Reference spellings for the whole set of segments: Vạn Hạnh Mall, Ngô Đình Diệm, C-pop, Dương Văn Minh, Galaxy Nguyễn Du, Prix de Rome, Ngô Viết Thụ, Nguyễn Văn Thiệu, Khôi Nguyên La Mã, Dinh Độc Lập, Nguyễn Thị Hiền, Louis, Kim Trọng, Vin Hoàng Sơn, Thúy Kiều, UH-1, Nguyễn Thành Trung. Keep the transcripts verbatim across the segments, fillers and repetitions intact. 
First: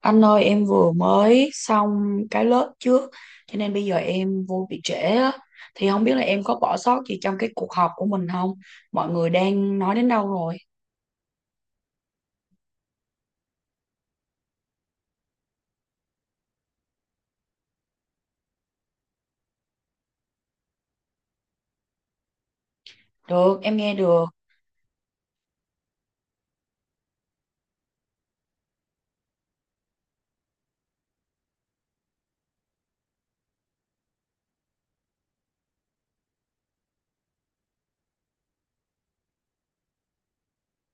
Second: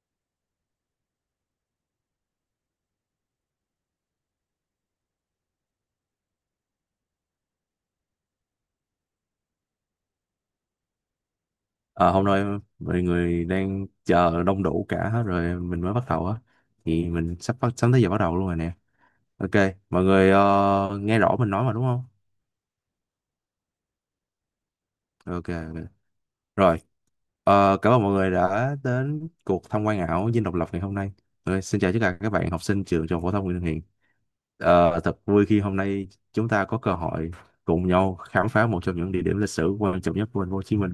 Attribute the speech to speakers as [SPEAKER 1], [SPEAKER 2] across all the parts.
[SPEAKER 1] Anh ơi em vừa mới xong cái lớp trước cho nên bây giờ em vô bị trễ á. Thì không biết là em có bỏ sót gì trong cái cuộc họp của mình không? Mọi người đang nói đến đâu rồi?
[SPEAKER 2] Ờ, Hôm nay mọi người đang chờ đông đủ cả hết rồi mình mới bắt đầu á, thì mình sắp bắt sắp tới giờ bắt đầu luôn rồi nè. Ok, mọi người ờ, nghe rõ mình nói mà đúng không?
[SPEAKER 1] Được, em nghe được.
[SPEAKER 2] Ok, ok. Rồi. Ờ, cảm ơn mọi người đã đến cuộc tham quan ảo Dinh Độc Lập ngày hôm nay. Ok, xin chào tất cả các bạn học sinh trường trung học phổ thông Nguyễn Thị Hiền. Ờ, thật vui khi hôm nay chúng ta có cơ hội cùng nhau khám phá một trong những địa điểm lịch sử quan trọng nhất của thành phố Hồ Chí Minh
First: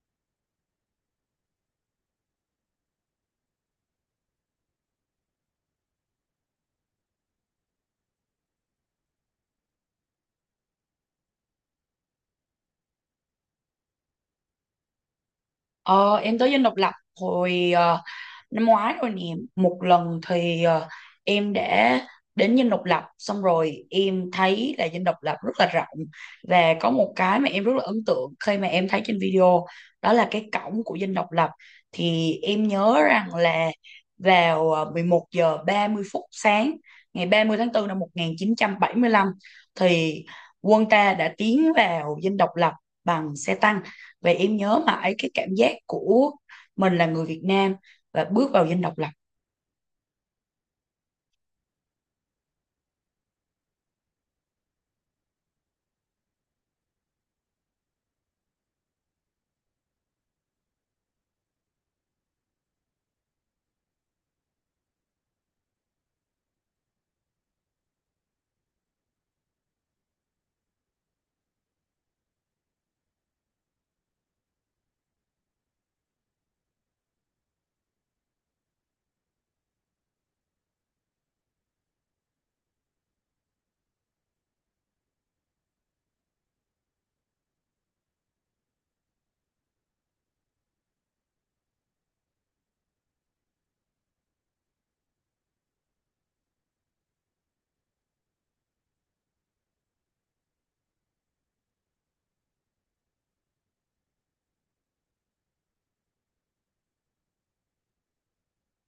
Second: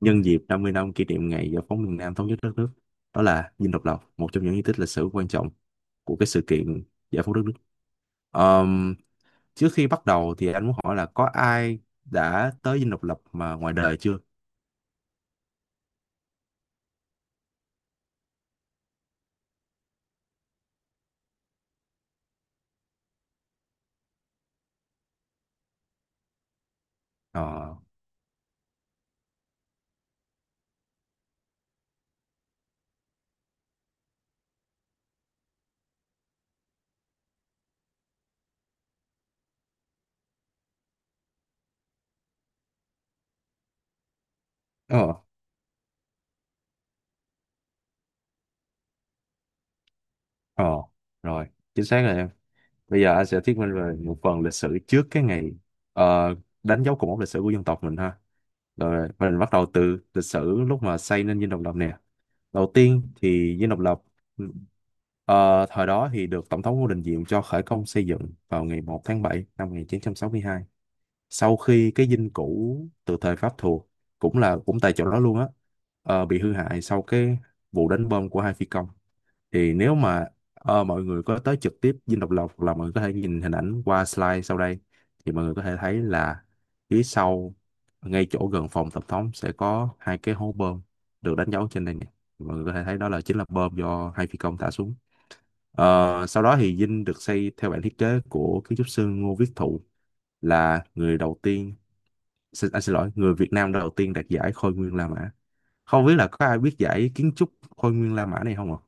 [SPEAKER 2] nhân dịp năm mươi năm kỷ niệm ngày giải phóng miền Nam thống nhất đất nước. Đó là Dinh Độc Lập, một trong những di tích lịch sử quan trọng của cái sự kiện giải phóng đất nước. Ờm, Trước khi bắt đầu thì anh muốn hỏi là có ai đã tới Dinh Độc Lập mà ngoài đời chưa?
[SPEAKER 1] Ờ, em tới Dinh Độc Lập hồi ờ, năm ngoái rồi nè, một lần thì ờ, em đã đến Dinh Độc Lập, xong rồi em thấy là Dinh Độc Lập rất là rộng và có một cái mà em rất
[SPEAKER 2] Ờ,
[SPEAKER 1] là ấn tượng khi mà em thấy trên video, đó là cái cổng của Dinh Độc Lập. Thì em nhớ rằng là vào ờ, mười một giờ ba mươi phút sáng ngày ba mươi tháng tư năm một chín bảy lăm thì quân ta đã tiến vào Dinh Độc Lập bằng xe tăng, và em nhớ mãi
[SPEAKER 2] ờ,
[SPEAKER 1] cái cảm giác của mình là người Việt Nam và bước vào Dinh Độc Lập.
[SPEAKER 2] ờ, rồi, chính xác rồi em. Bây giờ anh sẽ thuyết minh về một phần lịch sử trước cái ngày ờ, đánh dấu cột mốc lịch sử của dân tộc mình ha. Rồi, mình bắt đầu từ lịch sử lúc mà xây nên Dinh Độc Lập nè. Đầu tiên thì Dinh Độc Lập ừ, ờ, thời đó thì được Tổng thống Ngô Đình Diệm cho khởi công xây dựng vào ngày một tháng bảy năm một chín sáu hai. Sau khi cái dinh cũ từ thời Pháp thuộc cũng là cũng tại chỗ đó luôn á, ờ, bị hư hại sau cái vụ đánh bom của hai phi công, thì nếu mà ờ, mọi người có tới trực tiếp Dinh Độc Lập hoặc là mọi người có thể nhìn hình ảnh qua slide sau đây thì mọi người có thể thấy là phía sau, ngay chỗ gần phòng tổng thống sẽ có hai cái hố bơm được đánh dấu trên đây nè. Mọi người có thể thấy đó là chính là bơm do hai phi công thả xuống. Ờ, sau đó thì dinh được xây theo bản thiết kế của kiến trúc sư Ngô Viết Thụ, là người đầu tiên, xin, anh xin lỗi, người Việt Nam đầu tiên đạt giải Khôi Nguyên La Mã. Không biết là có ai biết giải kiến trúc Khôi Nguyên La Mã này không ạ?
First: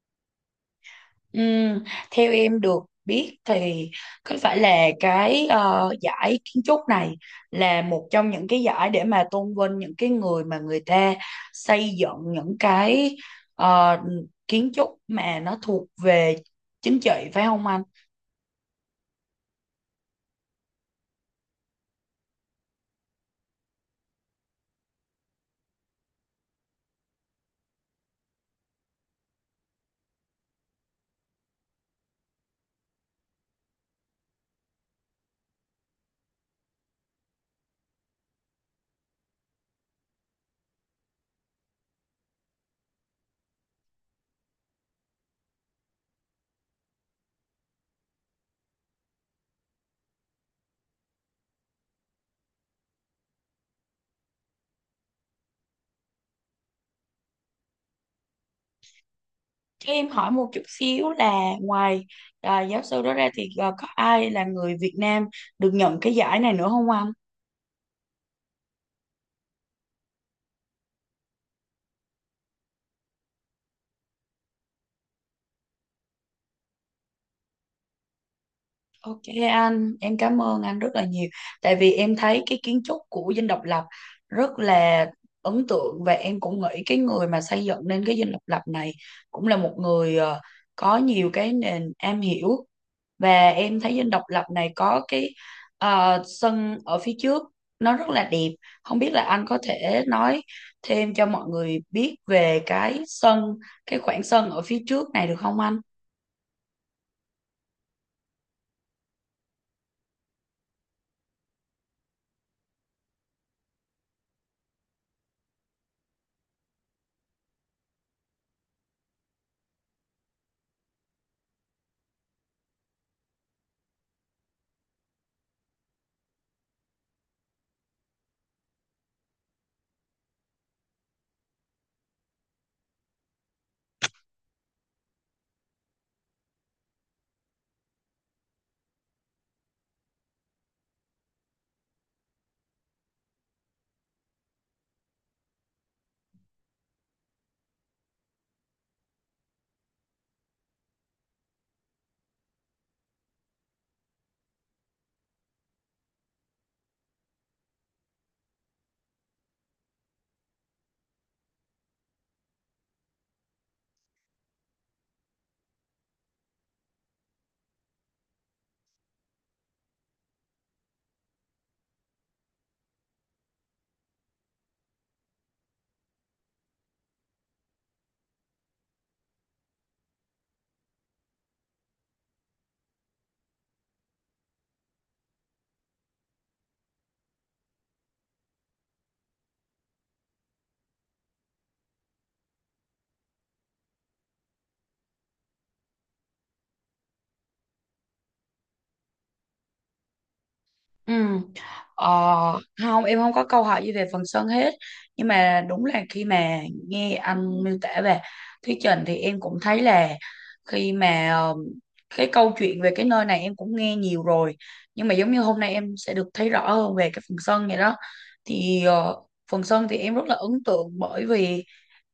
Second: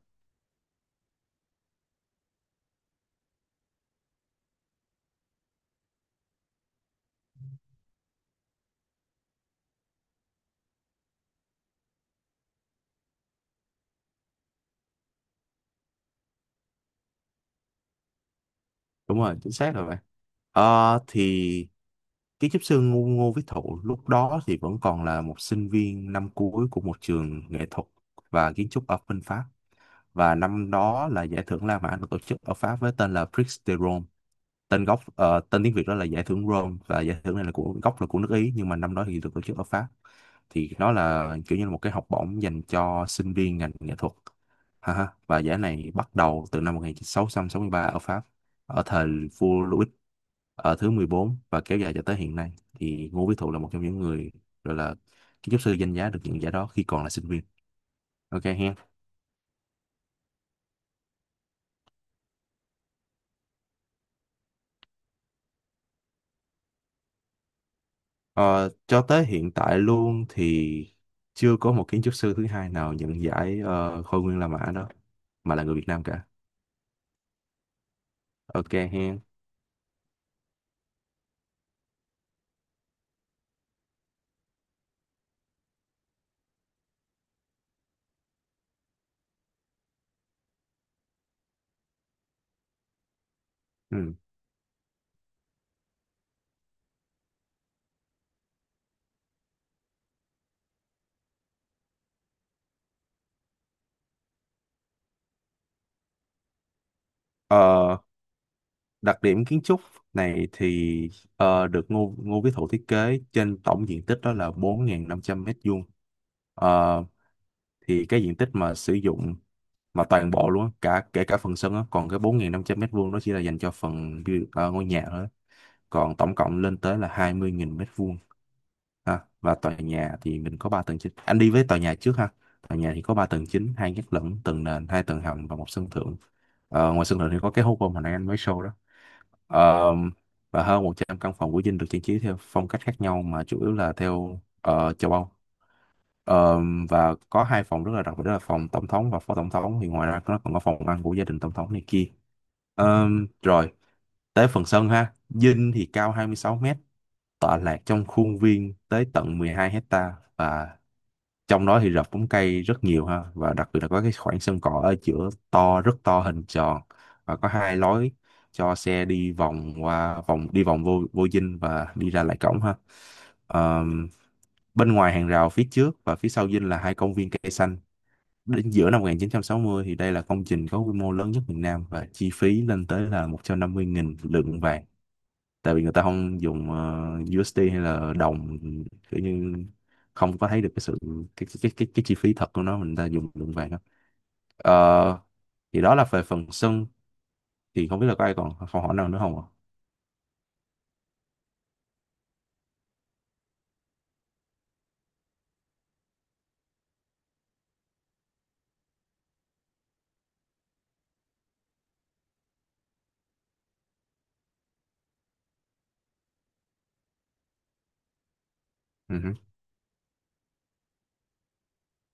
[SPEAKER 1] Ừm, Theo em được biết thì có phải là cái ờ, giải kiến trúc này là một trong những cái giải để mà tôn vinh những cái người mà người ta xây dựng những cái ờ, kiến trúc mà nó thuộc về chính trị, phải không anh?
[SPEAKER 2] Đúng rồi, chính xác rồi bạn. Ờ, thì kiến trúc sư Ngô, Ngô Viết Thụ lúc đó thì vẫn còn là một sinh viên năm cuối của một trường nghệ thuật và kiến trúc ở bên Pháp, và năm đó là giải thưởng La Mã được tổ chức ở Pháp với tên là Prix de Rome. Tên gốc, ờ, tên tiếng Việt đó là giải thưởng Rome, và giải thưởng này là của gốc là của nước Ý, nhưng mà năm đó thì được tổ chức ở Pháp. Thì nó là kiểu như là một cái học bổng dành cho sinh viên ngành nghệ thuật ha ha. Và giải này bắt đầu từ năm một sáu sáu ba ở Pháp, ở thời vua Louis ở thứ mười bốn, và kéo dài cho tới hiện nay. Thì Ngô Viết Thụ là một trong những người gọi là kiến trúc sư danh giá được nhận giải đó khi còn là sinh viên. Ok ha.
[SPEAKER 1] Cho em hỏi một chút xíu là ngoài ờ, giáo sư đó ra thì ờ, có ai là người Việt Nam được nhận cái giải này nữa không anh?
[SPEAKER 2] Ờ, cho tới hiện tại luôn thì chưa có một kiến trúc sư thứ hai nào nhận giải ờ, Khôi Nguyên La Mã đó mà là người Việt Nam cả. Ok
[SPEAKER 1] Ok
[SPEAKER 2] hen.
[SPEAKER 1] anh, em cảm ơn anh rất là nhiều. Tại vì em thấy cái kiến trúc của Dinh Độc Lập rất là ấn tượng, và em cũng nghĩ cái người mà xây dựng nên cái Dinh Độc Lập này cũng là một người ờ, có nhiều cái nền am hiểu, và em thấy Dinh
[SPEAKER 2] Ừ.
[SPEAKER 1] Độc Lập này có cái ờ, sân ở phía trước nó rất là đẹp. Không biết là anh có thể nói thêm cho mọi người biết về cái sân, cái khoảng sân ở phía trước này được không anh?
[SPEAKER 2] Ờ, Đặc điểm kiến trúc này thì ờ, được Ngô Ngô Quý Thụ thiết kế trên tổng diện tích đó là bốn ngàn năm trăm mét vuông. Ờ, thì cái diện tích mà sử dụng mà toàn bộ luôn á, cả kể cả phần sân á, còn cái bốn nghìn năm trăm mét vuông đó chỉ là dành cho phần build- ờ, ngôi nhà thôi á. Còn tổng cộng lên tới là hai mươi nghìn mét vuông ha. Và tòa nhà thì mình có ba tầng chính, anh đi với tòa nhà trước ha. Tòa nhà thì có ba tầng chính, hai gác lửng, tầng nền, hai tầng hầm và một sân thượng. Ờ, ngoài sân thượng thì có cái hố bom hồi nãy anh mới show đó. Ờ, và hơn một trăm căn phòng của Dinh được trang trí theo phong cách khác nhau mà chủ yếu là theo ờ, châu Âu. Ờ, và có hai phòng rất là đặc biệt, đó là phòng tổng thống và phó tổng thống. Thì ngoài ra nó còn có phòng ăn của gia đình tổng thống này kia. Ờ, Rồi tới phần sân ha. Dinh thì cao hai mươi sáu mét, tọa lạc trong khuôn viên tới tận mười hai hecta, và trong đó thì rập bóng cây rất nhiều ha. Và đặc biệt là có cái khoảng sân cỏ ở giữa to, rất to, hình tròn, và có hai lối cho xe đi vòng qua, vòng đi vòng vô vô dinh và đi ra lại cổng ha. Ờm, Bên ngoài hàng rào phía trước và phía sau dinh là hai công viên cây xanh. Đến giữa năm một chín sáu không thì đây là công trình có quy mô lớn nhất miền Nam, và chi phí lên tới là một trăm năm mươi nghìn lượng vàng, tại vì người ta không dùng ờ, đô hay là đồng, kiểu như không có thấy được cái sự cái cái cái cái, chi phí thật của nó, mình ta dùng lượng vàng đó. Ờ, thì đó là về phần sân, thì không biết là có ai còn câu hỏi nào nữa không ạ?
[SPEAKER 1] Ừ. Ờ, Không, em không có câu hỏi gì về phần sân hết, nhưng mà đúng là khi mà nghe anh miêu tả về thuyết trình thì em cũng thấy là khi mà ờ, cái câu chuyện về cái nơi này em cũng nghe nhiều rồi, nhưng mà giống như hôm nay em sẽ được thấy rõ hơn về cái phần sân vậy đó. Thì ờ,
[SPEAKER 2] Ừ hử.
[SPEAKER 1] phần sân thì em rất là ấn tượng, bởi vì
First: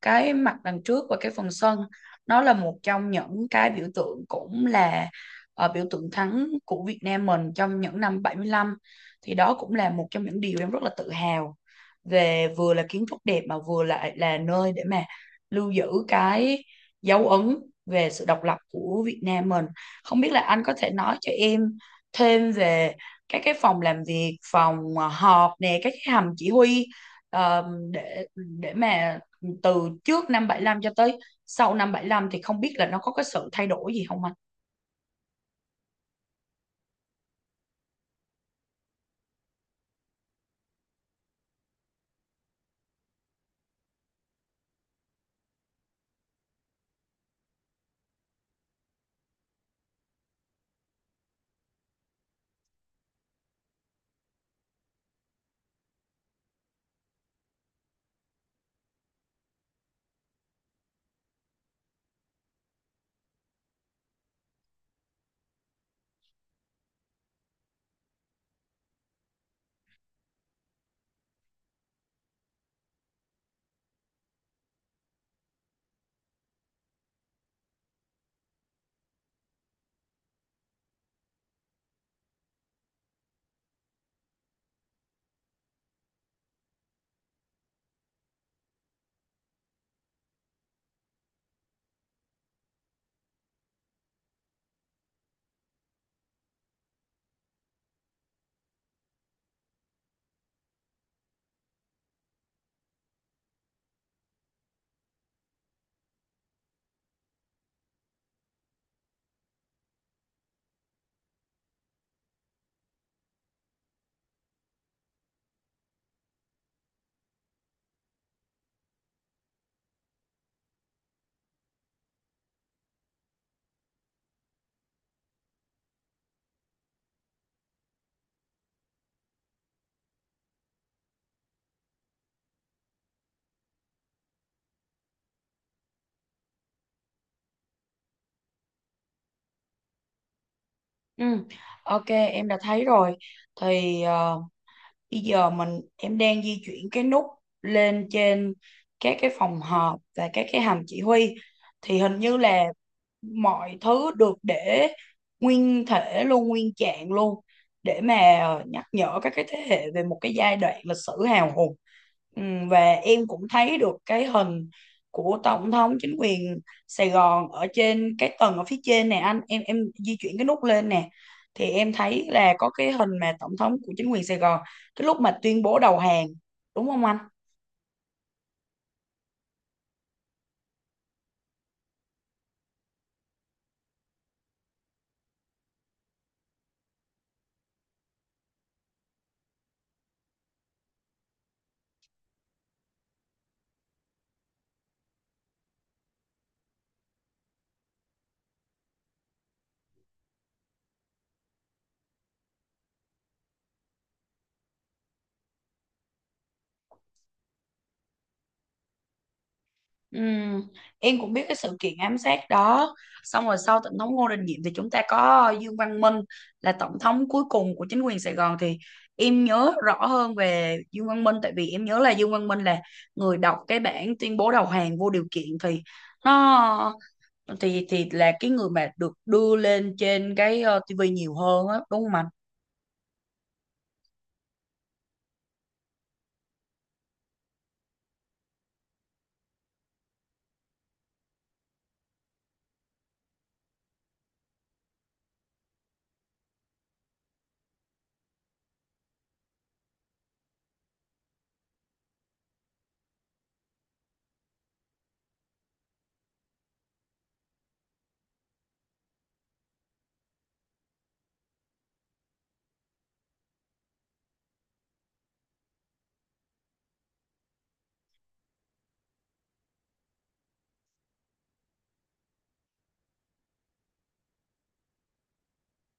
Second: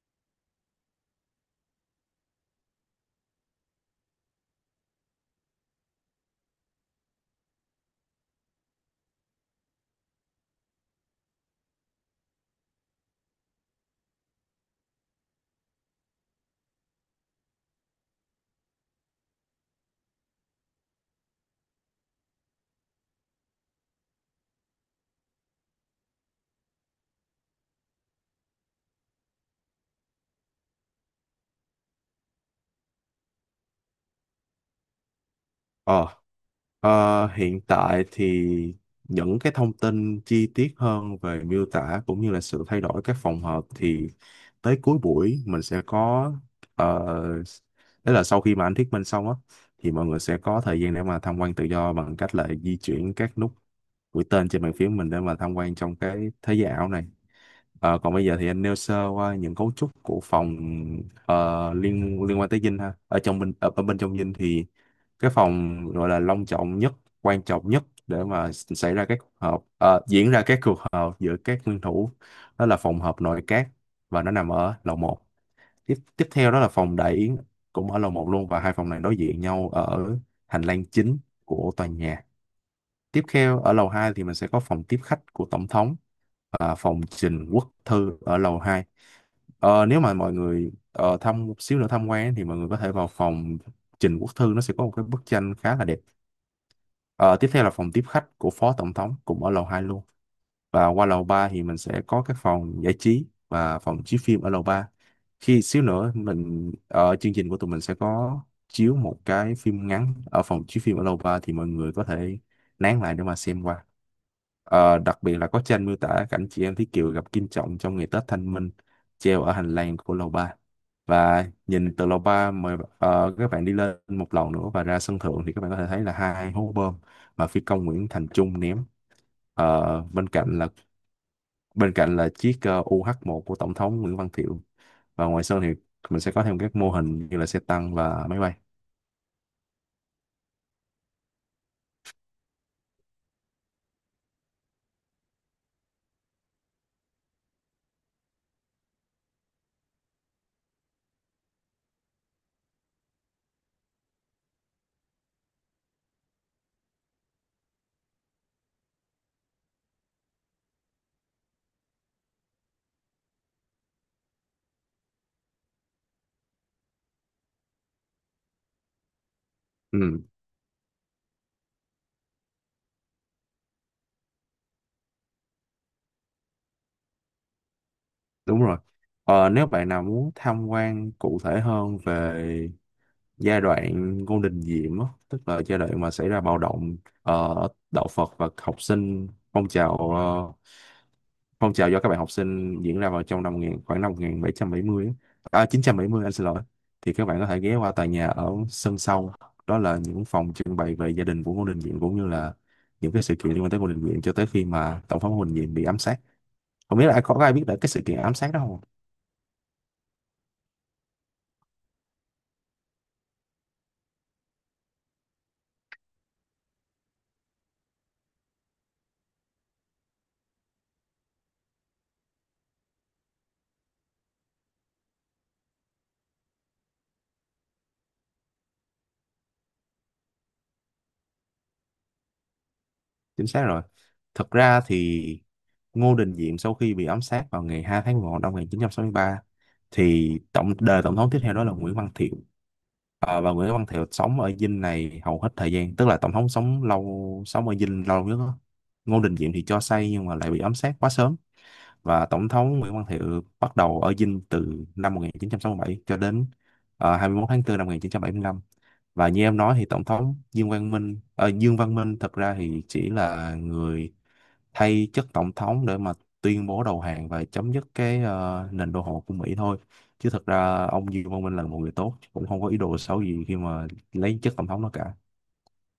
[SPEAKER 1] cái mặt đằng trước và cái phần sân nó là một trong những cái biểu tượng, cũng là ờ, biểu tượng thắng của Việt Nam mình trong những năm bảy mươi lăm, thì đó cũng là một trong những điều em rất là tự hào, về vừa là kiến trúc đẹp mà vừa lại là là nơi để mà lưu giữ cái dấu ấn về sự độc lập của Việt Nam mình. Không biết là anh có thể nói cho em thêm về các cái phòng làm việc, phòng à, họp nè, các cái hầm chỉ huy ờ, để để mà từ trước năm bảy lăm cho tới sau năm bảy mươi lăm thì không biết là nó có cái sự thay đổi gì không anh?
[SPEAKER 2] Ờ, ờ, Hiện tại thì những cái thông tin chi tiết hơn về miêu tả cũng như là sự thay đổi các phòng hợp thì tới cuối buổi mình sẽ có, uh, đấy là sau khi mà anh thuyết minh xong á, thì mọi người sẽ có thời gian để mà tham quan tự do bằng cách là di chuyển các nút mũi tên trên bàn phím mình để mà tham quan trong cái thế giới ảo này. Ờ, còn bây giờ thì anh nêu sơ qua những cấu trúc của phòng ờ, liên liên quan tới dinh ha, ở trong bên ở, ở bên trong dinh thì cái phòng gọi là long trọng nhất, quan trọng nhất để mà xảy ra các cuộc họp, ờ, diễn ra các cuộc họp giữa các nguyên thủ, đó là phòng họp nội các, và nó nằm ở lầu một. Tiếp tiếp theo đó là phòng đại yến, cũng ở lầu một luôn, và hai phòng này đối diện nhau ở hành lang chính của tòa nhà. Tiếp theo, ở lầu hai thì mình sẽ có phòng tiếp khách của tổng thống và phòng trình quốc thư ở lầu hai. Ờ, nếu mà mọi người ờ, thăm một xíu nữa tham quan thì mọi người có thể vào phòng Trình Quốc Thư, nó sẽ có một cái bức tranh khá là đẹp. Ờ, Tiếp theo là phòng tiếp khách của Phó Tổng thống, cũng ở lầu hai luôn. Và qua lầu ba thì mình sẽ có các phòng giải trí và phòng chiếu phim ở lầu ba. Khi xíu nữa mình ở chương trình của tụi mình sẽ có chiếu một cái phim ngắn ở phòng chiếu phim ở lầu ba, thì mọi người có thể nán lại để mà xem qua. Ờ, đặc biệt là có tranh miêu tả cảnh chị em Thúy Kiều gặp Kim Trọng trong ngày Tết Thanh Minh, treo ở hành lang của lầu ba. Và nhìn từ lầu ba, mời ờ, các bạn đi lên một lầu nữa và ra sân thượng, thì các bạn có thể thấy là hai hố bom mà phi công Nguyễn Thành Trung ném. Ờ, bên cạnh là bên cạnh là chiếc ờ, u hát một của Tổng thống Nguyễn Văn Thiệu, và ngoài Sơn thì mình sẽ có thêm các mô hình như là xe tăng và máy bay.
[SPEAKER 1] Ừ. Ok, em đã thấy rồi. Thì ờ, bây giờ mình em đang di chuyển cái nút lên trên các cái phòng họp và các cái hầm chỉ huy thì hình như là mọi thứ được để nguyên thể luôn, nguyên trạng luôn, để mà nhắc nhở các cái thế hệ về một cái giai đoạn lịch sử hào hùng. Ừm, và em cũng thấy được cái hình của tổng thống chính quyền Sài Gòn ở trên cái tầng ở phía trên nè anh, em em di
[SPEAKER 2] Ừ,
[SPEAKER 1] chuyển cái nút lên nè, thì em thấy là có cái hình mà tổng thống của chính quyền Sài Gòn cái lúc mà tuyên bố đầu hàng, đúng không anh?
[SPEAKER 2] đúng rồi. Ờ, nếu bạn nào muốn tham quan cụ thể hơn về giai đoạn Ngô Đình Diệm á, tức là giai đoạn mà xảy ra bạo động ờ, đạo Phật và học sinh, phong trào ờ, Phong trào do các bạn học sinh diễn ra vào trong năm một nghìn, khoảng năm một bảy bảy không á. À, chín bảy không, anh xin lỗi. Thì các bạn có thể ghé qua tòa nhà ở sân sau. Đó là những phòng trưng bày về gia đình của Ngô Đình Diệm cũng như là những cái sự kiện liên quan tới Ngô Đình Diệm cho tới khi mà tổng thống Ngô Đình Diệm bị ám sát. Không biết là ai có ai biết được cái sự kiện ám sát đó không?
[SPEAKER 1] Ừm, em cũng biết cái sự kiện ám sát đó. Xong rồi sau tổng thống Ngô Đình Diệm thì chúng ta có Dương Văn Minh là tổng thống cuối cùng của chính quyền Sài Gòn, thì em nhớ rõ hơn về Dương Văn Minh, tại vì em nhớ là Dương Văn Minh là người đọc cái bản tuyên bố đầu hàng vô điều kiện, thì nó thì thì là cái người mà được đưa lên trên cái uh, tê vê nhiều hơn á, đúng không anh?
[SPEAKER 2] Chính xác rồi. Thực ra thì Ngô Đình Diệm sau khi bị ám sát vào ngày hai tháng một năm một chín sáu ba thì tổng đời tổng thống tiếp theo đó là Nguyễn Văn Thiệu. Ờ, và Nguyễn Văn Thiệu sống ở Dinh này hầu hết thời gian, tức là tổng thống sống lâu sống ở Dinh lâu nhất đó. Ngô Đình Diệm thì cho xây nhưng mà lại bị ám sát quá sớm, và tổng thống Nguyễn Văn Thiệu bắt đầu ở Dinh từ năm một chín sáu bảy cho đến uh, hai mươi mốt tháng bốn năm một chín bảy lăm. Và như em nói thì tổng thống Dương Văn Minh ờ, Dương Văn Minh thật ra thì chỉ là người thay chức tổng thống để mà tuyên bố đầu hàng và chấm dứt cái ờ, nền đô hộ của Mỹ thôi, chứ thật ra ông Dương Văn Minh là một người tốt, cũng không có ý đồ xấu gì khi mà lấy chức tổng thống đó cả.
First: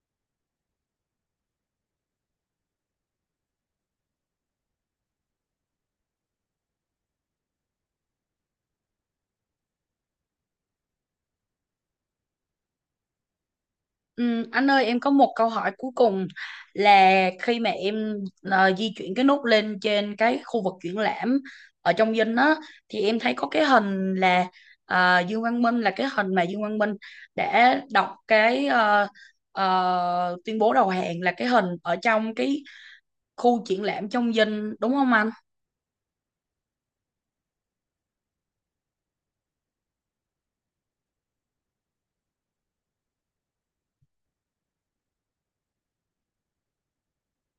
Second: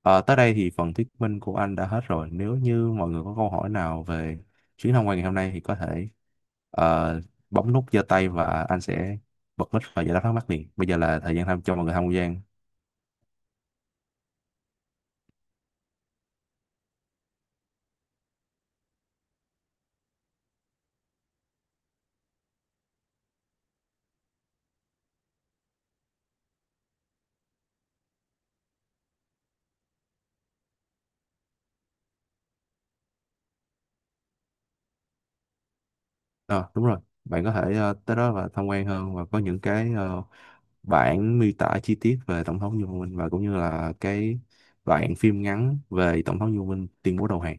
[SPEAKER 2] Ờ, tới đây thì phần thuyết minh của anh đã hết rồi. Nếu như mọi người có câu hỏi nào về chuyến tham quan ngày hôm nay thì có thể ờ, bấm nút giơ tay, và anh sẽ bật mic và giải đáp thắc mắc liền. Bây giờ là thời gian tham cho mọi người tham quan.
[SPEAKER 1] Ừm, anh ơi em có một câu hỏi cuối cùng là khi mà em ờ, di chuyển cái nút lên trên cái khu vực triển lãm ở trong dinh á, thì em thấy có cái hình là ờ, Dương Văn Minh, là cái hình mà Dương Văn Minh đã đọc cái ờ, ờ, tuyên bố đầu hàng, là cái hình ở trong cái khu triển lãm trong dinh, đúng không anh?
[SPEAKER 2] Ờ, đúng rồi. Bạn có thể ờ, tới đó và tham quan hơn, và có những cái ờ, bản miêu tả chi tiết về Tổng thống Du Minh, và cũng như là cái đoạn phim ngắn về Tổng thống Du Minh tuyên bố đầu hàng.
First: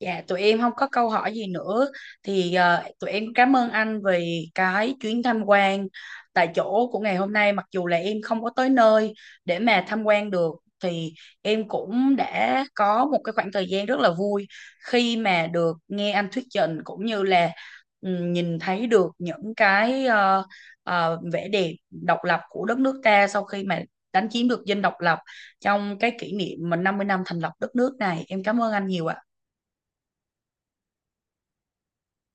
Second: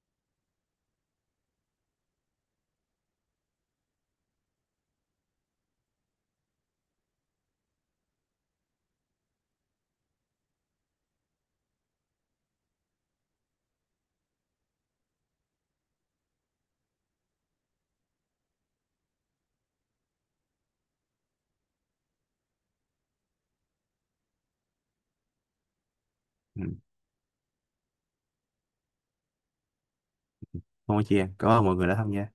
[SPEAKER 1] Dạ, tụi em không có câu hỏi gì nữa, thì ờ, tụi em cảm ơn anh vì cái chuyến tham quan tại chỗ của ngày hôm nay. Mặc dù là em không có tới nơi để mà tham quan được, thì em cũng đã có một cái khoảng thời gian rất là vui khi mà được nghe anh thuyết trình, cũng như là ừ, nhìn thấy được những cái ờ, ờ, vẻ đẹp độc lập của đất nước ta sau khi mà đánh chiếm được Dinh Độc Lập, trong cái kỷ niệm
[SPEAKER 2] Ừ.
[SPEAKER 1] mà năm mươi năm thành lập đất nước này. Em cảm ơn anh nhiều ạ.
[SPEAKER 2] Không có chi em. Cảm ơn mọi người đã tham gia.